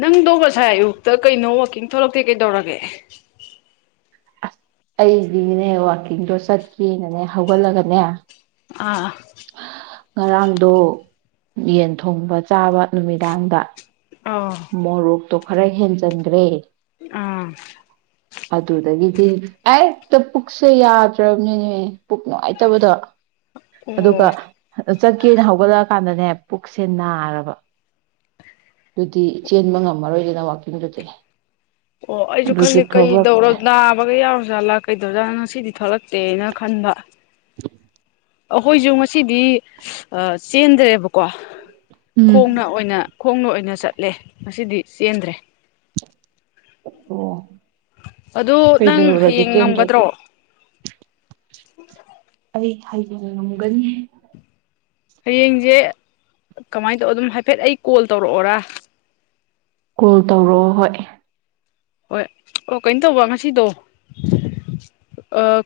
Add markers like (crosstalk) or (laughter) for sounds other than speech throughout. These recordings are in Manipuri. ꯅꯪꯗꯣ ꯉꯁꯥꯏ ꯑꯌꯨꯛꯇ ꯀꯩꯅꯣ ꯋꯥꯋꯥꯛꯀꯤꯡ ꯊꯂꯛꯇꯦ ꯀꯩꯗꯧꯔꯒꯦ ꯑꯁ ꯑꯩꯗꯤꯅꯦ ꯋꯥꯛꯀꯤꯡꯗꯣ ꯆꯠꯀꯦꯅꯅꯦ ꯍꯧꯒꯠꯂꯒꯅꯦ ꯑꯥ ꯉꯔꯥꯡꯗꯣ ꯌꯦꯟ ꯊꯣꯡꯕ ꯆꯥꯕ ꯅꯨꯃꯤꯗꯥꯡꯗ ꯑꯥ ꯃꯣꯔꯨꯞ ꯇꯣ ꯈꯔ ꯍꯦꯟꯖꯤꯟꯈ꯭ꯔꯦ ꯑꯥ ꯑꯗꯨꯗꯗꯒꯤꯗꯤ ꯑ ꯍꯛꯇ ꯄꯨꯛꯁꯦ ꯌꯥꯗ꯭ꯔꯕꯅꯤꯅꯦ ꯄꯨꯛ ꯅꯨꯡꯉꯥꯏꯇꯕꯗꯣ ꯑꯣ ꯑꯗ ꯆꯠꯀꯦꯅ ꯍꯧꯒꯠꯂꯛꯑꯀꯥꯟꯗꯅꯦ ꯄꯨꯛꯁꯦ ꯅꯥꯔꯕ ꯑꯗꯨꯗꯤ ꯆꯦꯟꯕ ꯉꯝꯃꯔꯣꯏꯗꯅ ꯋꯥꯛꯀꯤꯡꯗꯨꯗꯤ ꯑꯣ ꯑꯩꯁꯨ ꯑꯗꯨꯒꯤ ꯈꯜꯂꯤꯦ ꯀꯩꯗꯧꯔꯣ ꯊꯣꯛꯂꯛꯇ꯭ꯔꯦ ꯅꯥꯕꯒ ꯌꯥꯎꯔ ꯖꯥꯠꯂꯥ ꯀꯩꯗꯧꯖꯥꯠꯂꯣ ꯉꯁꯤꯗꯤ ꯊꯣꯛꯂꯛꯦ ꯇꯦꯅ ꯈꯟꯕ (unintelligible) ꯑꯩꯈꯣꯏꯁꯨ ꯉꯁꯤꯗꯤ ꯆꯦꯟꯗ꯭ꯔꯦꯕꯀꯣ ꯎꯝ ꯈꯣꯡꯅ ꯑꯣꯏꯅ ꯈꯣꯡꯅ ꯑꯣꯏꯅ ꯆꯠ ꯂꯩ ꯉꯁꯤꯗꯤ ꯆꯦꯟꯗ꯭ꯔꯦ ꯑꯣ ꯑꯗꯨ ꯅꯪ ꯀꯩꯗꯧꯔꯒꯦ ꯍꯌꯦꯡ ꯆꯦꯟꯗ꯭ꯔꯗꯤ ꯉꯝꯒꯗ꯭ꯔꯣ (unintelligible) ꯑꯩ ꯍꯥꯏꯖ ꯉꯝꯒꯅꯤ ꯍꯌꯦꯡꯁꯦ ꯀꯃꯥꯏꯅ ꯇꯧ ꯑꯗꯨꯝ ꯍꯥꯏꯐꯦꯠ ꯑꯩ ꯀꯣꯜ ꯇꯧꯔꯛꯑꯣꯔ ꯀꯣꯜ ꯇꯧꯔꯛꯑꯣ ꯍꯣꯏ ꯍꯣꯏ ꯑꯣ ꯀꯩꯅꯣ ꯇꯧꯕ ꯉꯁꯤꯗꯣ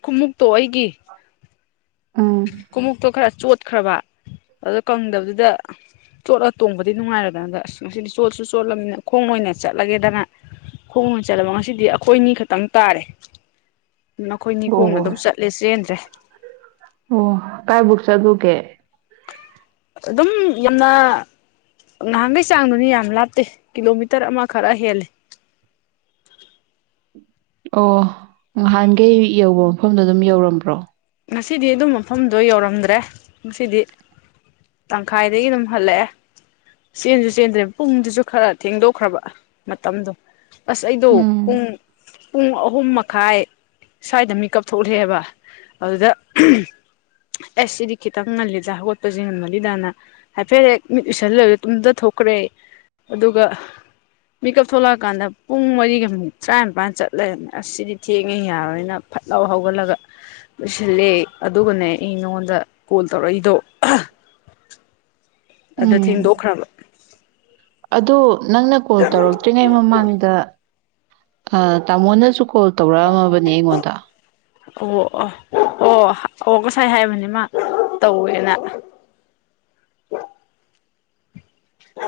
ꯈꯨꯃꯨꯛꯇꯣ ꯑꯩꯒꯤ ꯎꯝ ꯀꯨꯃꯨꯛꯛꯇꯣ ꯈꯔ ꯆꯠ ꯆꯠꯈ꯭ꯔꯕ ꯑꯗꯨꯗ ꯀꯪꯗꯕꯗꯨꯗ ꯆꯣꯠꯂ ꯇꯣꯡꯕꯗꯤ ꯅꯨꯡꯉꯥꯏꯔꯗꯅꯗ ꯑꯁ ꯉꯁꯤꯗꯤ ꯆꯣꯠꯁꯨ ꯆꯣꯠꯂꯕꯅꯤꯅ ꯈꯣꯡ ꯑꯣꯏꯅ ꯆꯠꯂꯒꯦꯗꯅ ꯈꯣꯡ ꯑꯣꯏꯅ ꯆꯠꯂꯕ ꯉꯁꯤꯗꯤ ꯑꯩꯈꯣꯏꯅꯤ ꯈꯛꯇꯪ ꯇꯥꯔꯦ ꯅꯈꯣꯏ ꯅꯤꯈꯣꯡꯅ ꯑꯣ ꯑꯗꯨꯝ ꯆꯠꯂꯦ ꯆꯦꯟꯗ꯭ꯔꯦ ꯀꯥꯏ ꯕꯨꯛꯁ ꯨ ꯀꯦ ꯑꯗꯨꯝ ꯌꯥꯝꯅ ꯅꯍꯥꯟꯒꯩ ꯆꯥꯡꯗꯨꯅꯤ ꯌꯥꯝ ꯂꯥꯞꯇꯦ ꯀꯤꯂꯣꯃꯤꯇꯔ ꯑꯃ ꯈꯔ ꯍꯦꯜꯂꯦ ꯑꯣ ꯅꯍꯥꯟꯈꯩ ꯌꯧꯕ ꯃꯐꯝꯗꯣ ꯑꯗꯨꯝ ꯌꯧꯔꯝꯕ꯭ꯔꯣ ꯉꯁꯤꯗꯤ ꯑꯗꯨꯝ ꯃꯐꯝꯗꯣ ꯌꯧꯔꯝꯗ꯭ꯔꯦ ꯉꯁꯤꯗꯤ ꯇꯪꯈꯥꯏꯗꯒꯤ ꯑꯗꯨꯝ ꯍꯜꯂꯛꯑꯦ ꯆꯦꯟꯁꯨ ꯆꯦꯟꯗ꯭ꯔꯦ ꯄꯨꯡꯗꯨꯁꯨ ꯈꯔ ꯊꯦꯡꯗꯣꯛꯈ꯭ꯔꯕ ꯃꯇꯝꯗꯣ ꯑꯁ ꯑꯩꯗꯣ ꯎꯝ ꯄꯨꯡ ꯄꯨꯡ ꯑꯍꯨꯝ ꯃꯈꯥꯏ ꯁ꯭ꯋꯥꯏꯗ ꯃꯤꯀꯞ ꯊꯣꯛꯂꯑꯦꯕ ꯑꯗꯨꯗ ꯑꯁ ꯁꯤꯗꯤ ꯈꯤꯇꯪ ꯉꯜꯂꯤꯗ ꯍꯧꯒꯠꯄꯁꯦ ꯉꯃꯜꯂꯤꯗꯥꯅ ꯍꯥꯏꯐꯦꯠ ꯍꯦꯛ ꯃꯤꯠ ꯎꯏꯁꯜꯂꯕ ꯇꯨꯡꯗ ꯊꯣꯛꯈ꯭ꯔꯦ ꯑꯗꯨꯒ ꯃꯤꯀꯞ ꯊꯣꯛꯂꯛꯑꯀꯥꯟꯗ ꯄꯨꯡ ꯃꯔꯤꯒ ꯃꯤꯅꯤꯠ ꯇꯔꯥꯅꯤꯄꯥꯟ ꯆꯠꯂꯦꯅ ꯑ ꯁꯤꯗꯤ ꯊꯦꯡꯉꯦ ꯌꯥꯔꯣꯏꯅ ꯐꯠ ꯂꯥꯎ ꯍꯧꯒꯠꯂꯒ ꯂꯣꯏꯁꯤꯜꯂꯦ ꯑꯗꯨꯒꯅꯦ ꯑꯩ ꯅꯉꯣꯟꯗ ꯀꯣꯜ ꯇꯧꯔꯛꯏꯗꯣ ꯑꯗ ꯊꯤꯡꯗꯣꯈ꯭ꯔꯕ ꯑꯗꯨꯗꯣ ꯅꯪꯅ ꯀꯣꯜ ꯇꯧꯔꯛꯇ꯭ꯔꯤꯉꯩ ꯃꯃꯥꯡꯗ ꯇꯥꯃꯣꯅꯁꯨ ꯀꯣꯜ ꯇꯧꯔꯛꯑꯝꯃꯕꯅꯦ ꯑꯩꯉꯣꯟꯗ ꯑꯣ ꯑꯣ ꯑꯣ ꯑꯣ ꯉꯁꯥꯏ ꯍꯥꯏꯕꯅꯤꯃ ꯇꯧꯋꯦꯅ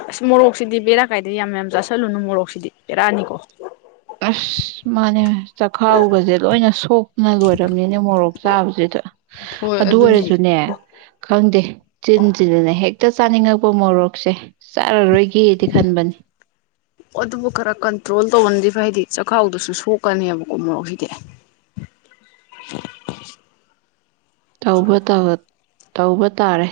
ꯑꯁ ꯃꯣꯔꯣꯛꯁꯤꯗꯤ ꯕꯦꯔꯥ ꯀꯥꯏꯗ ꯌꯥꯝ ꯃ ꯌꯥꯝ ꯆꯥꯥꯁꯜꯂꯨꯅꯨ ꯃꯣꯔꯣꯛꯁꯤꯗꯤ ꯕꯦꯔꯥꯑꯅꯤꯀꯣ ꯑꯁ ꯃꯥꯅꯦ ꯆꯈꯥꯎꯒꯁꯦ ꯂꯣꯏꯅ ꯁꯣꯛꯅ ꯂꯣꯏꯔꯕꯝꯅꯤꯅꯦ ꯃꯣꯔꯣꯛ ꯆꯥꯕꯁꯤꯗ ꯍꯣꯏ ꯑꯗꯨ ꯑꯗꯨꯅꯦ ꯑꯣꯏꯔꯁꯨꯅꯦ ꯈꯪꯗꯦ ꯆꯤꯟꯁꯤꯗꯅꯦ ꯍꯦꯛ ꯍꯦꯛꯇ ꯆꯥꯅꯤꯡꯉꯛꯄ ꯃꯣꯔꯣꯛꯁꯦ ꯆꯥꯔꯔꯣꯏꯒꯦꯗꯤ ꯈꯟꯕꯅꯤ ꯁ ꯍꯥꯏꯗꯤ ꯆꯥꯛꯈꯥꯎꯗꯨꯁꯨ ꯁꯣꯛꯀꯅꯦꯕꯀꯣ ꯃꯣꯔꯣꯛꯁꯤꯗꯤ ꯇꯥꯎꯧꯕ ꯇꯕ ꯇꯧꯕ ꯇꯥꯔꯦ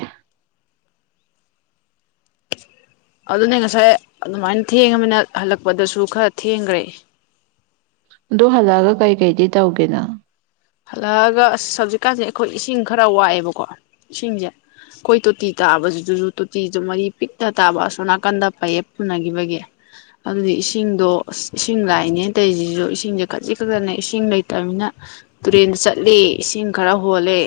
ꯑꯗꯨꯅꯦ ꯉꯁꯥꯏ ꯑꯗꯨꯃꯥꯏꯅ ꯊꯦꯡꯉꯃꯤꯅ ꯍꯜꯂꯛꯄꯗꯁꯨ ꯈꯔ ꯊꯦꯡꯈ꯭ꯔꯦ ꯑꯗꯨ ꯍꯜꯂꯛꯑꯒ ꯀꯩꯀꯩꯗꯤ ꯇꯧꯒꯦꯅ ꯍꯜꯂꯛꯑꯒ ꯑꯁ ꯍꯧꯖꯤꯛꯀꯥꯟꯁꯦ ꯑꯩꯈꯣꯏ ꯏꯁꯤꯡ ꯈꯔ ꯋꯥꯠꯑꯦꯕꯀꯣ ꯏꯁꯤꯡꯁꯦ ꯑꯩꯈꯣꯏ ꯇꯣꯇꯤ ꯇꯥꯕꯁꯤꯗꯁꯨ ꯇꯣꯇꯤꯁꯨ ꯃꯔꯤ ꯄꯤꯛꯇ ꯇꯥꯕ ꯑꯁꯣ ꯅꯥꯀꯟꯗ ꯄꯌꯦꯞ ꯄꯨꯅꯈꯤꯕꯒꯤ ꯑꯗꯨꯗꯤ ꯏꯁꯤꯡꯗꯣ ꯑꯁ ꯏꯁꯤꯡ ꯂꯥꯛꯏꯅꯦ ꯇꯧꯔꯤꯁꯤꯁꯨ ꯏꯁꯤꯡꯁꯦ ꯈꯖꯤꯛ ꯈꯛꯇꯅꯦ ꯏꯁꯤꯡ ꯂꯩꯇꯅꯤꯅ ꯇꯨꯔꯦꯟꯗ ꯆꯠꯂꯤ ꯏꯁꯤꯡ ꯈꯔ ꯍꯣꯜꯂꯤꯦ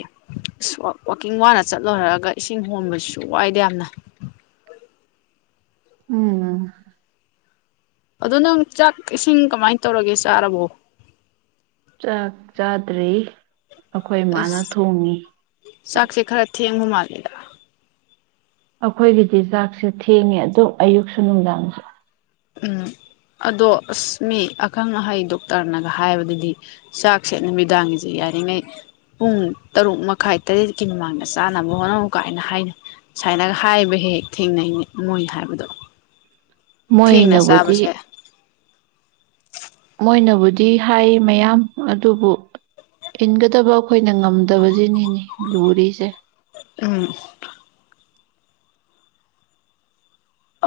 ꯑꯁ ꯋꯥꯛꯀꯤꯡ ꯋꯥꯅ ꯆꯠꯂꯣꯏꯔꯑꯒ ꯏꯁꯤꯡ ꯍꯣꯟꯕꯁꯨ ꯋꯥꯏꯗ ꯌꯥꯝꯅ ꯎꯝ ꯑꯗ ꯅꯪ ꯆꯥꯛ ꯏꯁꯤꯡ ꯀꯃꯥꯏꯅ ꯇꯧꯔꯒꯦ ꯆꯥꯔꯕꯣ ꯆꯥꯛ ꯆꯥꯗ꯭ꯔꯤ ꯑꯩꯈꯣꯏ ꯃꯥꯅ ꯑꯁ ꯊꯣꯡꯉꯤ ꯌꯦꯡꯉꯨ ꯃꯥꯥꯡꯂꯗ ꯑꯩꯈꯣꯏꯒꯤꯗꯤ ꯆꯥꯛꯁꯦ ꯊꯦꯡꯉꯦ ꯑꯗꯣ ꯑꯌꯨꯛꯁꯨ ꯅꯨꯡꯗꯥꯡꯁꯦ ꯎꯝ ꯑꯗꯣ ꯑꯁ ꯃꯤ ꯑꯈꯪ ꯑꯍꯩ ꯗꯣꯛꯇꯔꯅꯒ ꯍꯥꯏꯕꯗꯗꯤ ꯆꯥꯛꯁꯦ ꯅꯨꯃꯤꯗꯥꯡꯒꯤꯁꯦ ꯌꯥꯔꯤꯉꯩ ꯄꯨꯡ ꯇꯔꯨꯛ ꯃꯈꯥꯏ ꯇꯔꯦꯠꯀꯤ ꯃꯃꯥꯡꯗ ꯆꯥꯅꯕ ꯍꯣꯠꯅꯧꯨ ꯀꯥꯏꯅ ꯍꯥꯏꯅꯩ ꯁꯨꯃꯥꯏꯅꯒ ꯍꯥꯏꯕ ꯍꯦꯛ ꯍꯦꯛ ꯊꯦꯡꯅꯩ ꯃꯣꯏ ꯍꯥꯏꯕꯗꯣ ꯊꯦꯡꯅ ꯃꯣꯏꯩꯅꯕꯨꯗꯤ ꯆꯥꯕꯁꯦ ꯃꯣꯏꯅꯕꯨꯗꯤ ꯍꯥꯏ ꯃꯌꯥꯝ ꯑꯗꯨꯕꯨ ꯏꯟꯒꯗꯕ ꯑꯩꯈꯣꯏꯅ ꯉꯝꯗꯕꯁꯤꯅꯤꯅꯤ ꯂꯨꯔꯤꯁꯦ ꯎꯝ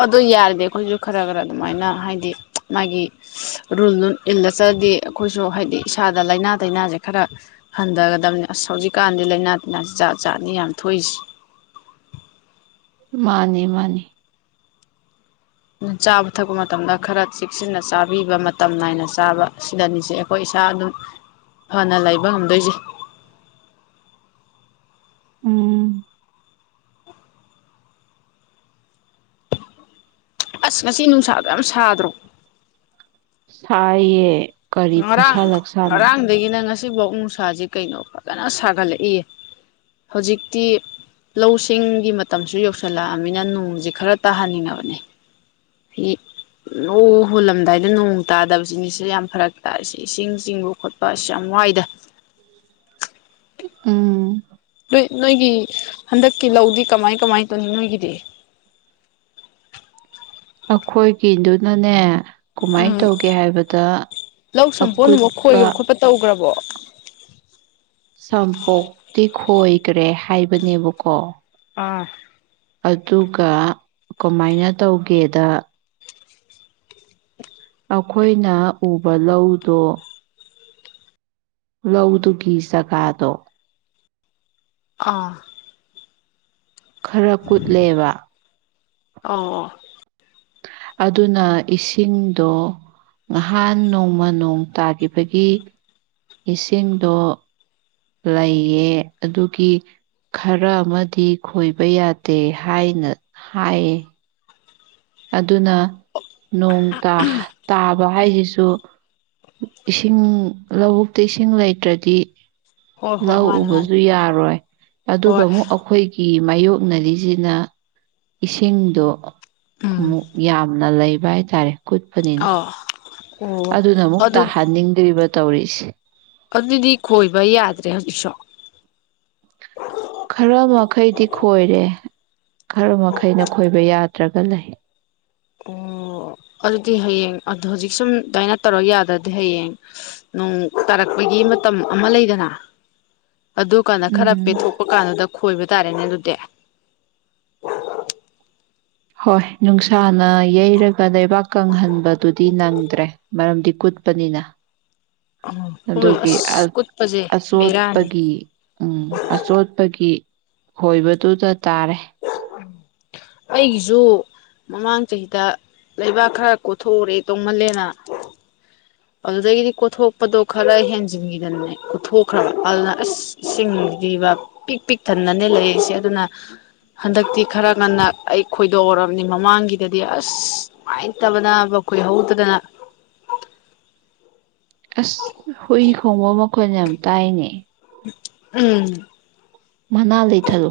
ꯑꯗꯨ ꯌꯥꯔꯗꯤ ꯑꯩꯈꯣꯏꯁꯨ ꯈꯔ ꯈꯔ ꯑꯗꯨꯃꯥꯏꯅ ꯍꯥꯏꯗꯤ ꯃꯥꯒꯤ ꯔꯨꯜ ꯏꯜꯂ ꯆ꯭ꯔꯗꯤ ꯑꯩꯈꯣꯏꯁꯨ ꯍꯥꯏꯗꯤ ꯏꯁꯥꯗ ꯂꯥꯏꯅꯥ ꯇꯤꯟꯅꯥꯁꯦ ꯈꯔ ꯍꯟꯊꯒꯗꯝꯕꯅꯤ ꯑꯁ ꯍꯧꯖꯤꯛꯀꯥꯟꯗꯤ ꯂꯥꯏꯅꯥ ꯇꯤꯟꯅꯥꯁꯦ ꯆꯥ ꯆꯥꯅꯤ ꯌꯥꯝ ꯊꯣꯛꯏꯁꯦ ꯃꯥꯅꯦ ꯃꯥꯅꯦ ꯑꯗꯨ ꯆꯥꯕ ꯊꯛꯄ ꯃꯇꯝꯗ ꯈꯔ ꯆꯦꯛꯁꯤꯟꯅ ꯆꯥꯕꯤꯕ ꯃꯇꯝ ꯅꯥꯏꯅ ꯆꯥꯕ ꯁꯤꯗꯅꯤꯁꯦ ꯑꯩꯈꯣꯏ ꯏꯁꯥ ꯑꯗꯨꯝ ꯐꯅ ꯂꯩꯕ ꯉꯝꯗꯣꯏꯁꯦ ꯎꯝ ꯑꯁ ꯉꯁꯤ ꯅꯨꯡꯁꯥꯗꯣ ꯌꯥꯝ ꯁꯥꯗ꯭ꯔꯣ ꯁꯥꯏꯌꯦ ꯀꯔꯤ ꯉꯔꯥꯡ ꯈꯨꯠꯁꯥ ꯂꯛꯁꯥꯅꯣ ꯉꯔꯥꯡꯗꯒꯤꯅ ꯉꯁꯤ ꯍꯧꯖꯤꯛꯐꯥꯎ ꯅꯨꯡꯁꯥꯁ ꯀꯩꯅꯣ ꯐꯖꯅ ꯁꯥꯒꯠꯂꯛꯏ ꯍꯧꯖꯤꯛꯇꯤ ꯂꯧ ꯁꯤꯡꯒꯤ ꯃꯇꯝꯁꯨ ꯌꯧꯁꯤꯜꯂꯛꯑꯅꯤꯅ ꯅꯣꯡꯁꯦ ꯈꯔ ꯇꯥꯍꯟꯅꯤꯡꯉꯕꯅꯤ ꯅꯣꯡ ꯍꯨꯜꯂꯝꯗꯥꯏꯗ ꯅꯣꯡ ꯇꯥꯗꯕꯁꯤꯅꯤꯁꯨ ꯌꯥꯝ ꯐꯔꯛ ꯇꯥ ꯁꯤ ꯏꯁꯤꯡ ꯆꯤꯡꯕ ꯈꯣꯠꯄ ꯑ ꯌꯥꯝ ꯋꯥꯏꯗ ꯎꯝ ꯅꯣꯏ ꯅꯣꯏꯒꯤ ꯍꯟꯗꯛꯀꯤ ꯂꯧꯗꯤ ꯀꯃꯥꯏ ꯀꯃꯥꯏ ꯑꯗꯨꯅꯤ ꯅꯣꯏꯒꯤꯗꯤ ꯑꯩꯈꯣꯏꯒꯤꯗꯨꯅꯅꯦ ꯎꯝ ꯀꯃꯥꯏꯅ ꯇꯧꯒꯦ ꯍꯥꯏꯕꯗ ꯂꯧ ꯁꯝꯄꯣꯟꯕ ꯑꯀꯨꯠꯄ ꯈꯣꯏꯕ ꯈꯣꯠꯄ ꯇꯧꯈ꯭ꯔꯕꯣ ꯁꯝꯄꯣꯛꯇꯤ ꯈꯣꯏꯈ꯭ꯔꯦ ꯍꯥꯏꯕꯅꯦꯕꯀꯣ ꯑꯥ ꯑꯗꯨꯒ ꯀꯃꯥꯏꯅ ꯇꯧꯒꯦꯗ ꯑꯩꯈꯣꯏꯅ ꯎꯕ ꯂꯧꯗꯣ ꯔꯧꯎ ꯇꯨ ꯀ ꯁꯀꯥꯗꯣ ꯑꯥ ꯈꯔ ꯀꯨꯠꯂꯦꯕ ꯑꯣ ꯑꯗꯨꯅ ꯏꯁꯤꯡꯗꯣ ꯉꯍꯥꯟ ꯅꯣꯡꯃ ꯅꯣꯡ ꯇꯥꯈꯤꯕꯒꯤ ꯏꯁꯤꯡꯗꯣ ꯂꯩꯑ ꯑꯗꯨꯒꯤ ꯈꯔ ꯑꯃꯗꯤ ꯈꯣꯏꯕ ꯌꯥꯗꯦ ꯍꯥꯏꯅ ꯍꯥꯏꯌꯦ ꯑꯗꯨꯅ ꯅꯣꯡ ꯇꯥꯕ ꯍꯥꯏꯁꯤꯁꯨ ꯏꯁꯤꯡ ꯂꯧꯕꯨꯛꯇ ꯏꯁꯤꯡ ꯂꯩꯇ꯭ꯔꯗꯤ ꯍꯣꯏ ꯍꯣꯏ ꯂꯧ ꯃꯥꯅꯦ ꯃꯥꯅꯦ ꯎꯕꯁꯨ ꯌꯥꯔꯣꯏ ꯑꯗꯨꯒ ꯍꯣꯏ ꯑꯃꯨꯛ ꯑꯩꯈꯣꯏꯒꯤ ꯀꯤ ꯃꯥꯌꯣꯛꯅꯔꯤꯁꯤꯅ ꯏꯁꯤꯡꯗꯣ ꯎꯝ ꯎ ꯌꯥꯝꯅ ꯂꯩ ꯚꯥꯏ ꯇꯥꯔꯦ ꯀꯨꯠꯄꯅꯤꯅ ꯑꯥ ꯑꯣ ꯑꯗꯨꯅ ꯑꯃꯨꯛ ꯑꯗꯨ ꯇꯥꯍꯟꯅꯤꯡꯗ꯭ꯔꯤꯕ ꯇꯧꯔꯤꯁꯦ ꯑꯗꯨꯗꯤ ꯈꯣꯏꯕ ꯌꯥꯗ꯭ꯔꯦ ꯍꯧꯖꯤꯛꯁꯣ ꯈꯔ ꯃꯈꯩꯗꯤ ꯈꯣꯏꯔꯦ ꯈꯔ ꯃꯈꯩꯅ ꯈꯣꯏꯕ ꯌꯥꯗ꯭ꯔꯒ ꯂꯩ ꯑꯣ ꯑꯗꯨꯗꯤ ꯍꯌꯦꯡ ꯑꯗꯨ ꯍꯧꯖꯤꯛ ꯁꯨꯝ ꯑꯗꯨꯃꯥꯏꯅ ꯇꯧꯔ ꯌꯥꯗ꯭ꯔꯗꯤ ꯍꯌꯦꯡ ꯅꯣꯡ ꯇꯥꯔꯛꯄꯒꯤ ꯃꯇꯝ ꯑꯃ ꯂꯩꯗꯅ ꯑꯗꯨ ꯀꯥꯟꯗ ꯈꯔ ꯎꯝ ꯄꯦꯊꯣꯛꯄ ꯀꯥꯟꯗꯨꯗ ꯈꯣꯏꯕꯗ ꯇꯔꯦꯅ ꯑꯗꯨꯗꯨꯗꯦ ꯍꯣꯏ ꯅꯨꯡꯁꯥꯅ ꯌꯩꯔꯒ ꯂꯩꯕꯥꯛ ꯀꯪꯍꯟꯕꯗꯨꯗꯤ ꯅꯪꯗ꯭ꯔꯦ ꯃꯔꯝꯗꯤ ꯀꯨꯠꯄꯅꯤꯅ ꯍꯣꯏ ꯑꯗꯨꯒꯤ ꯑꯁ ꯀꯨꯠꯄꯁꯦ ꯕꯦꯔꯥꯅꯤ ꯑꯆꯣꯠꯄꯒꯤ ꯎꯝ ꯑꯆꯣꯠꯄꯒꯤ ꯍꯣꯏꯕꯗꯨꯨ ꯇ ꯇꯥꯔꯦ ꯎꯝ ꯑꯩꯒꯤꯁꯨ ꯃꯃꯥꯡ ꯆꯍꯤꯗ ꯂꯩꯕꯥꯛ ꯈꯔ ꯀꯣꯊꯣꯛꯎꯔꯦ ꯇꯧꯃꯜꯂꯦꯅ ꯑꯗꯨꯗꯒꯤꯗꯤ ꯀꯣꯊꯣꯛꯄꯗꯣ ꯈꯔ ꯍꯦꯟꯖꯤꯟꯈꯤꯗꯅꯦ ꯀꯣꯊꯣꯛꯈ꯭ꯔꯕ ꯑꯗꯨꯅ ꯑꯁ ꯆꯤꯡꯈꯤꯕ ꯄꯤꯛ ꯄꯤꯛ ꯊꯟꯅꯗꯅꯦ ꯂꯩꯔꯤꯁꯦ ꯑꯗꯨꯅ ꯍꯟꯗꯛꯇꯤ ꯈꯔ ꯉꯟꯅ ꯑꯩ ꯈꯣꯏꯗꯣꯛꯎꯔꯕꯅꯤ ꯃꯃꯥꯡꯒꯤꯗꯗꯤ ꯑꯁ ꯅꯨꯡꯉꯥꯏꯇꯕꯅ ꯈꯣꯏꯍꯧꯗꯗꯅ ꯑꯁ ꯍꯨꯏ ꯈꯣꯡꯕ ꯃꯈꯣꯟ ꯌꯥꯝ ꯇꯥꯏꯅꯦ ꯎꯝ ꯃꯅꯥ ꯂꯩꯊꯂꯨ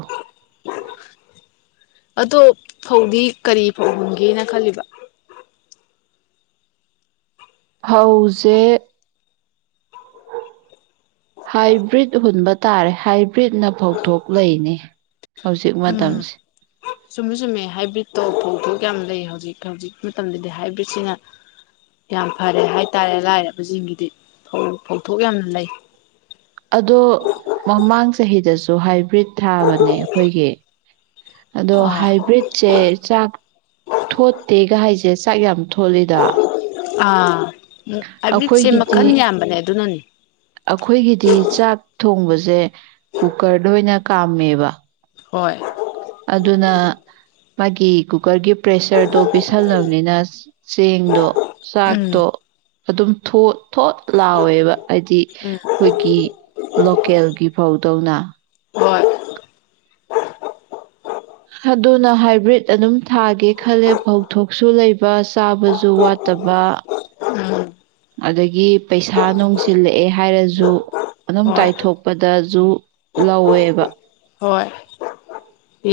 ꯑꯗꯣ ꯐꯧꯗꯤ ꯀꯔꯤ ꯐꯧꯒꯝꯒꯦꯅ ꯈꯜꯂꯤꯕ ꯍꯧꯥꯎꯁꯦ ꯍꯥꯏꯕ꯭ꯔꯤꯠ ꯍꯨꯟꯕ ꯇꯥꯔꯦ ꯍꯥꯏ ꯐ꯭ꯔꯤꯠꯅ ꯐꯧꯊꯣꯛ ꯂꯩꯅꯤ ꯍꯧꯖꯤꯛ ꯃꯇꯝꯁꯦ ꯁꯨꯝꯃꯦ ꯆꯨꯝꯃꯦ ꯍꯥꯏꯕ꯭ꯔꯤꯠꯇꯣ ꯐꯧꯊꯣꯛ ꯌꯥꯝ ꯂꯩ ꯍꯧꯖꯤꯛ ꯍꯧꯖꯤꯛ ꯃꯇꯝꯗꯗꯤ ꯍꯥꯏꯕ꯭ꯔꯤꯠꯁꯤꯅ ꯌꯥꯝ ꯐꯔꯦ ꯍꯥꯏꯇꯥꯔꯦ ꯂꯥꯏꯔꯕꯁꯤꯡꯒꯤꯗꯤ ꯐꯧꯊꯣꯛ ꯌꯥꯝꯅ ꯂꯩ ꯑꯗꯣ ꯃꯃꯥꯡ ꯆꯍꯤꯗꯁꯨ ꯍꯥꯏꯕ꯭ꯔꯤꯠ ꯊꯥꯕꯅꯦ ꯑꯩꯈꯣꯏꯒꯤ ꯑꯗꯣ ꯑꯥ ꯍꯥꯏꯕ꯭ꯔꯤꯠꯁꯦ ꯆꯥꯛ ꯊꯣꯠꯇꯦ ꯒ ꯍꯥꯏꯁꯦ ꯆꯥꯛ ꯌꯥꯝ ꯊꯣꯂꯤꯗ ꯑꯥ ꯍꯥꯏꯕ꯭ꯔꯤꯠꯁꯦ ꯑꯩꯈꯣꯏꯒꯤꯗꯤ ꯃꯈꯜ ꯌꯥꯝꯕꯅꯦ ꯑꯗꯨꯅꯅꯤ ꯑꯩꯈꯣꯏꯒꯤꯗꯤ ꯆꯥꯛ ꯊꯣꯡꯕꯁꯦ ꯁꯦ ꯀꯨꯀꯔꯗ ꯑꯣꯏꯅ ꯑꯣꯏꯅ ꯀꯥꯝꯃꯦꯕ ꯍꯣꯏ ꯑꯗꯨꯅ ꯃꯥꯒꯤ ꯀꯨꯀꯔꯒꯤ ꯄ꯭ꯔꯦꯁꯔꯗꯣ ꯄꯤꯁꯜꯂꯕꯅꯤꯅ ꯆꯦꯡꯗꯣ ꯎꯝ ꯆꯥꯛꯇꯣ ꯑꯗꯨꯝ ꯊꯣꯛꯣ ꯊꯣꯠ ꯂꯥꯎꯋꯦꯕ ꯍꯥꯏꯗꯤ ꯎꯝ ꯑꯩꯈꯣꯏꯒꯤ ꯂꯣꯀꯦꯜꯒꯤ ꯐꯥꯎ ꯀꯧꯅ ꯍꯣꯏ ꯑꯗꯨꯅ ꯍꯥꯏꯕ꯭ꯔꯤꯠ ꯑꯗꯨꯝ ꯊꯥꯒꯦ ꯈꯜꯂꯦ ꯐꯧꯊꯣꯛꯁꯨ ꯂꯩꯕ ꯆꯥꯕꯁꯨ ꯋꯥꯠꯇꯕ ꯎꯝ ꯑꯗꯒꯤ ꯄꯩꯁꯥ ꯅꯨꯡꯁꯤꯜꯂꯛꯑꯦ ꯍꯥꯏꯔꯁꯨ ꯑꯗꯨꯝ ꯍꯣꯏ ꯇꯥꯏꯊꯣꯛꯄꯗꯁꯨ ꯂꯧꯋꯦꯕ ꯍꯣꯏ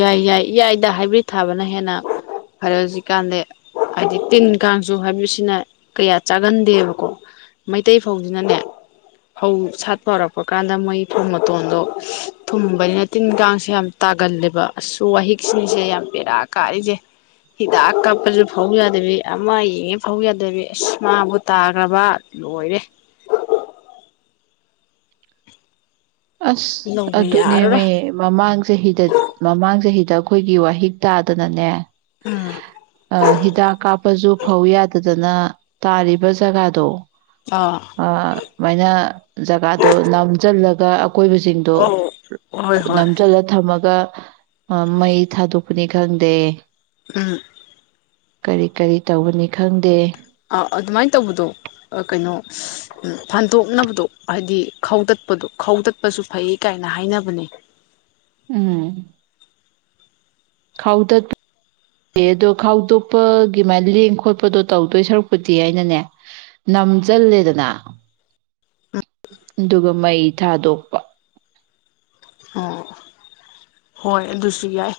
ꯌꯥꯏ ꯌꯥꯏ ꯏꯌꯥꯏꯗ ꯍꯥꯏꯕ꯭ꯔꯤꯠ ꯊꯥꯕꯅ ꯍꯦꯟꯅ ꯐꯔꯦ ꯍꯧꯖꯤꯛꯀꯥꯟꯗꯤ ꯍꯥꯏꯗꯤ ꯇꯤꯟ ꯀꯥꯡꯁꯨ ꯍꯥꯏꯕ꯭ꯔꯤꯠꯁꯤꯅ ꯀꯌꯥ ꯆꯥꯒꯟꯗꯦꯕꯀꯣ ꯃꯩꯇꯩ ꯐꯥꯎꯁꯤꯅꯅꯦ ꯐꯧ ꯁꯥꯠꯄ ꯍꯧꯔꯛꯄ ꯀꯥꯟꯗ ꯃꯣꯏ ꯐꯧ ꯃꯇꯣꯟꯗꯣ ꯊꯨꯝꯕꯅꯤꯅ ꯇꯤꯟ ꯀꯥꯡꯁꯦ ꯌꯥꯝ ꯇꯥꯒꯜꯂꯦꯕ ꯑꯁꯁꯨ ꯋꯥꯍꯤꯛꯁꯤꯅꯤꯁꯦ ꯌꯥꯝ ꯄꯦꯔꯥ ꯀꯥꯔꯤꯁꯦ ꯍꯤꯗꯥꯛ ꯀꯥꯞꯄꯁꯨ ꯐꯧ ꯌꯥꯗꯕꯤ ꯑꯃ ꯌꯦꯡꯉꯦ ꯐꯧ ꯌꯥꯗꯕꯤ ꯑꯁ ꯃꯥꯕꯨ ꯇꯥꯈ꯭ꯔꯕ ꯂꯣꯏꯔꯦ ꯑꯁ ꯂꯧꯕ ꯌꯥꯔꯔꯣꯏ ꯑꯗꯨꯅꯦꯃꯦ ꯃꯃꯥꯡ ꯆꯍꯤꯗ ꯃꯃꯥꯡ ꯆꯍꯤꯗ ꯁꯤꯗ ꯑꯩꯈꯣꯏꯒꯤ ꯋꯥꯍꯤꯛ ꯇꯥꯗꯅꯅꯦ ꯎꯝ ꯑ ꯍꯤꯗꯥ ꯀꯥꯞ ꯄꯖ ꯐꯧ ꯌꯥꯗꯗꯅ ꯇꯥꯔꯤꯕ ꯖꯒꯥꯗꯣ ꯑꯥ ꯑ ꯃꯅ ꯖꯒꯥꯗꯣ ꯅꯝꯁꯤꯜꯂꯒ ꯀ ꯑꯀꯣꯏꯕꯁꯤꯡꯗꯣ ꯑꯧ ꯍꯣꯏ ꯍꯣꯏ ꯅꯝꯁꯤꯜꯂ ꯊꯝꯃꯒ ꯃꯩ ꯊꯥꯗꯣꯛꯄꯅꯤ ꯈꯪꯗꯦ ꯎꯝ ꯀꯔꯤ ꯀꯔꯤ ꯇꯧꯕꯅꯤ ꯈꯪꯗꯦ ꯑꯥ ꯑꯗꯨꯃꯥꯏꯅ ꯇꯧꯕꯗꯣ ꯀꯩꯅꯣ ꯐꯟꯗꯣꯛꯅꯕꯗꯣ ꯍꯥꯏꯗꯤ ꯈꯧꯗꯠꯄꯗꯣ ꯈꯧꯗꯠꯄꯁꯨ ꯐꯩ ꯀꯥꯏꯅ ꯍꯥꯏꯅꯕꯅꯦ ꯎꯝ ꯈꯥꯎꯗꯠꯄ ꯑꯗꯣ ꯈꯥꯎꯗꯣꯛꯄꯒꯤꯃꯥꯏ ꯂꯦꯡ ꯈꯣꯠꯄꯗꯣ ꯇꯧꯗꯣꯏ ꯁꯔꯨꯛꯄꯨꯗꯤ ꯍꯥꯏꯅꯅꯦ ꯅꯝꯁꯤꯜꯂꯦꯗꯅ ꯑꯗꯨꯒ ꯃꯩ ꯊꯥꯗꯣꯛꯄ ꯑꯣ ꯍꯣꯏ ꯑꯗꯨꯁꯨ ꯌꯥꯏ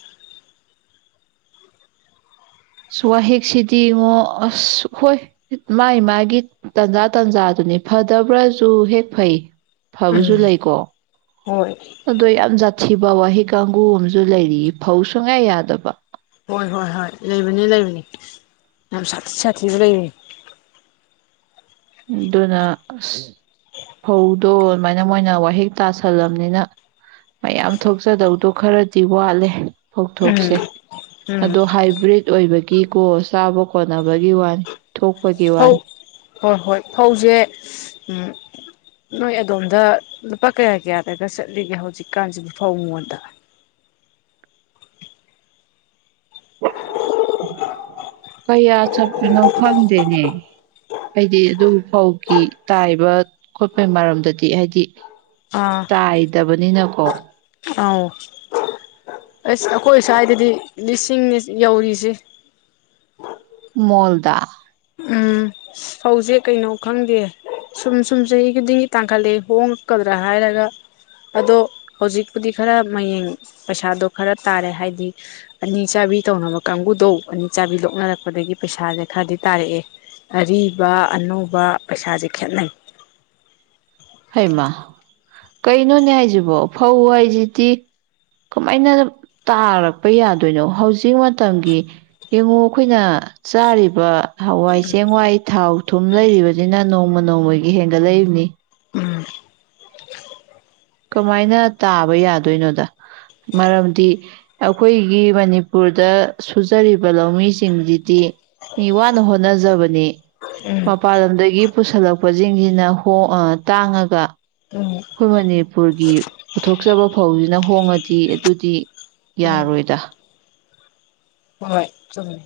ꯑꯁ ꯋꯥꯍꯦꯛꯁꯤꯗꯤ ꯏꯉꯣ ꯑꯁ ꯍꯣꯏ ꯃꯥꯥꯏ ꯃꯥꯒꯤ ꯇꯟꯖꯥ ꯇꯟꯖꯥꯗꯨꯅꯤ ꯐꯗꯕ꯭ꯔꯥꯁꯨ ꯍꯦꯛ ꯐꯩ ꯐꯕꯁꯨ ꯎꯝ ꯂꯩꯀꯣ ꯍꯣꯏ ꯑꯗꯣ ꯌꯥꯝꯠ ꯊꯤꯕ ꯋꯥꯍꯩ ꯀꯥꯡꯒꯨ ꯑꯃꯁꯨ ꯂꯩꯔꯤ ꯐꯧ ꯁꯨꯡꯌꯥ ꯌꯥꯗꯕ ꯍꯣꯏ ꯍꯣꯏ ꯍꯣꯏ ꯂꯩꯕꯅꯤ ꯂꯩꯕꯅꯤ ꯌꯥꯝ ꯁꯥꯊꯤ ꯁꯥꯊꯤꯁꯨ ꯂꯩꯕꯅꯤ ꯑꯗꯨꯅ ꯑꯁ ꯐꯧꯗꯣ ꯑꯗꯨꯃꯥꯏꯅ ꯃꯣꯏꯅ ꯋꯥꯍꯤꯛ ꯇꯥꯁꯜꯂꯝꯕꯅꯤꯅ ꯃꯌꯥꯝ ꯊꯣꯛꯆꯗꯧꯗꯣ ꯈꯔꯗꯤ ꯋꯥꯠꯂꯦ ꯐꯧꯊꯣꯛꯁꯦ ꯎꯝ ꯎꯝ ꯑꯗꯣ ꯍꯥꯏꯕ꯭ꯔꯤꯠ ꯑꯣꯏꯕꯒꯤꯀꯣ ꯆꯥꯕ ꯀꯣꯟꯅꯕꯒꯤ ꯋꯥꯅꯤ ꯊꯣꯛꯄꯒꯤ ꯐꯧ ꯋꯥꯅꯤ ꯍꯣꯏ ꯍꯣꯏ ꯐꯧꯁꯦ ꯅꯣꯏ ꯑꯗꯣꯝꯗ ꯂꯨꯄꯥ ꯀꯌꯥ ꯀꯌꯥꯗꯒ ꯆꯠꯂꯤꯒꯦ ꯍꯧꯖꯤꯛꯀꯥꯟꯁꯤꯕꯨ ꯐꯧ ꯃꯉꯣꯟꯗ ꯀꯌꯥ ꯆꯠꯄꯅꯣ ꯈꯪꯗꯦꯅꯦ ꯍꯥꯏꯗꯤ ꯑꯗꯨ ꯐꯧꯒꯤ ꯇꯥꯏꯕ ꯈꯣꯠꯄꯩ ꯃꯔꯝꯗꯗꯤ ꯍꯥꯏꯗꯤ ꯑꯥ ꯇꯥꯏꯗꯕꯅꯤꯅꯀꯣ ꯑꯧ ꯑꯁ ꯑꯩꯈꯣꯏ ꯁ꯭ꯋꯥꯏꯗꯗꯤ ꯂꯤꯁꯤꯡꯅꯤ ꯌꯧꯔꯤꯁꯦ ꯃꯜꯗꯥ ꯑ ꯐꯧꯁꯦ ꯀꯩꯅꯣ ꯈꯪꯗꯦ ꯁꯨꯝ ꯁꯨꯝ ꯆꯍꯤ ꯈꯨꯗꯤꯡꯒꯤ ꯇꯥꯡꯈꯠꯂꯦ ꯍꯣꯡꯉꯛꯀꯗ꯭ꯔꯥ ꯍꯥꯏꯔꯒ ꯑꯗꯣ ꯍꯧꯖꯤꯛꯄꯨꯗꯤ ꯈꯔ ꯃꯌꯦꯡ ꯄꯩꯁꯥꯗꯣ ꯈꯔ ꯇꯥꯔꯦ ꯍꯥꯏꯗꯤ ꯑꯅꯤ ꯆꯥꯕꯤ ꯇꯧꯅꯕ ꯀꯥꯡꯕꯨꯗꯧ ꯑꯅꯤ ꯆꯥꯕꯤ ꯂꯣꯛꯅꯔꯛꯄꯗꯒꯤ ꯄꯩꯁꯥꯁꯦ ꯈꯔꯗꯤ ꯇꯥꯔꯛꯑꯦ ꯑꯔꯤꯕ ꯑꯅꯧꯕ ꯄꯩꯁꯥꯁꯦ ꯈꯦꯠꯅꯩ ꯍꯩꯃ ꯀꯩꯅꯣꯅꯦ ꯍꯥꯏꯁꯤꯕꯣ ꯐꯧ ꯍꯥꯏꯁꯤꯗꯤ ꯀꯃꯥꯏꯅ ꯇꯥꯔꯛꯄ ꯌꯥꯗꯣꯏꯅꯣ ꯍꯧꯖꯤꯛ ꯃꯇꯝꯒꯤ ꯌꯦꯡꯉꯨ ꯑꯩꯈꯣꯏꯅ ꯆꯥꯔꯤꯕ ꯍꯋꯥꯏ ꯆꯦꯡꯋꯥꯏ ꯊꯥꯎ ꯊꯨꯝ ꯂꯩꯔꯤꯕꯅꯤꯅ ꯅꯣꯡꯃ ꯅꯣꯡꯃꯒꯤ ꯍꯦꯟꯒꯠꯂꯛꯏꯕꯅꯤ ꯎꯝ ꯀꯃꯥꯏꯅ ꯇꯥꯕ ꯌꯥꯗꯣꯏꯅꯣꯗ ꯃꯔꯝꯗꯤ ꯑꯩꯈꯣꯏꯒꯤ ꯃꯅꯤꯄꯨꯔꯗ ꯁꯨꯖꯔꯤꯕ ꯂꯧꯃꯤꯁꯤꯡꯁꯤꯗꯤ ꯋꯥꯅ ꯍꯣꯠꯅꯖꯕꯅꯤ ꯎꯝ ꯃꯄꯥꯟ ꯂꯝꯗꯒꯤ ꯄꯨꯁꯤꯜꯂꯛꯄꯁꯤꯡꯁꯤꯅ ꯇꯥꯡꯉꯒ ꯎꯝ ꯑꯩꯈꯣꯏ ꯃꯅꯤꯄꯨꯔꯒꯤ ꯄꯨꯊꯣꯛꯆꯕ ꯐꯧꯁꯤꯅ ꯍꯣꯡꯉꯗꯤ ꯑꯗꯨꯗꯤ ꯎꯝ ꯌꯥꯔꯣꯏꯗ ꯍꯣꯏ ꯆꯨꯝꯃꯦ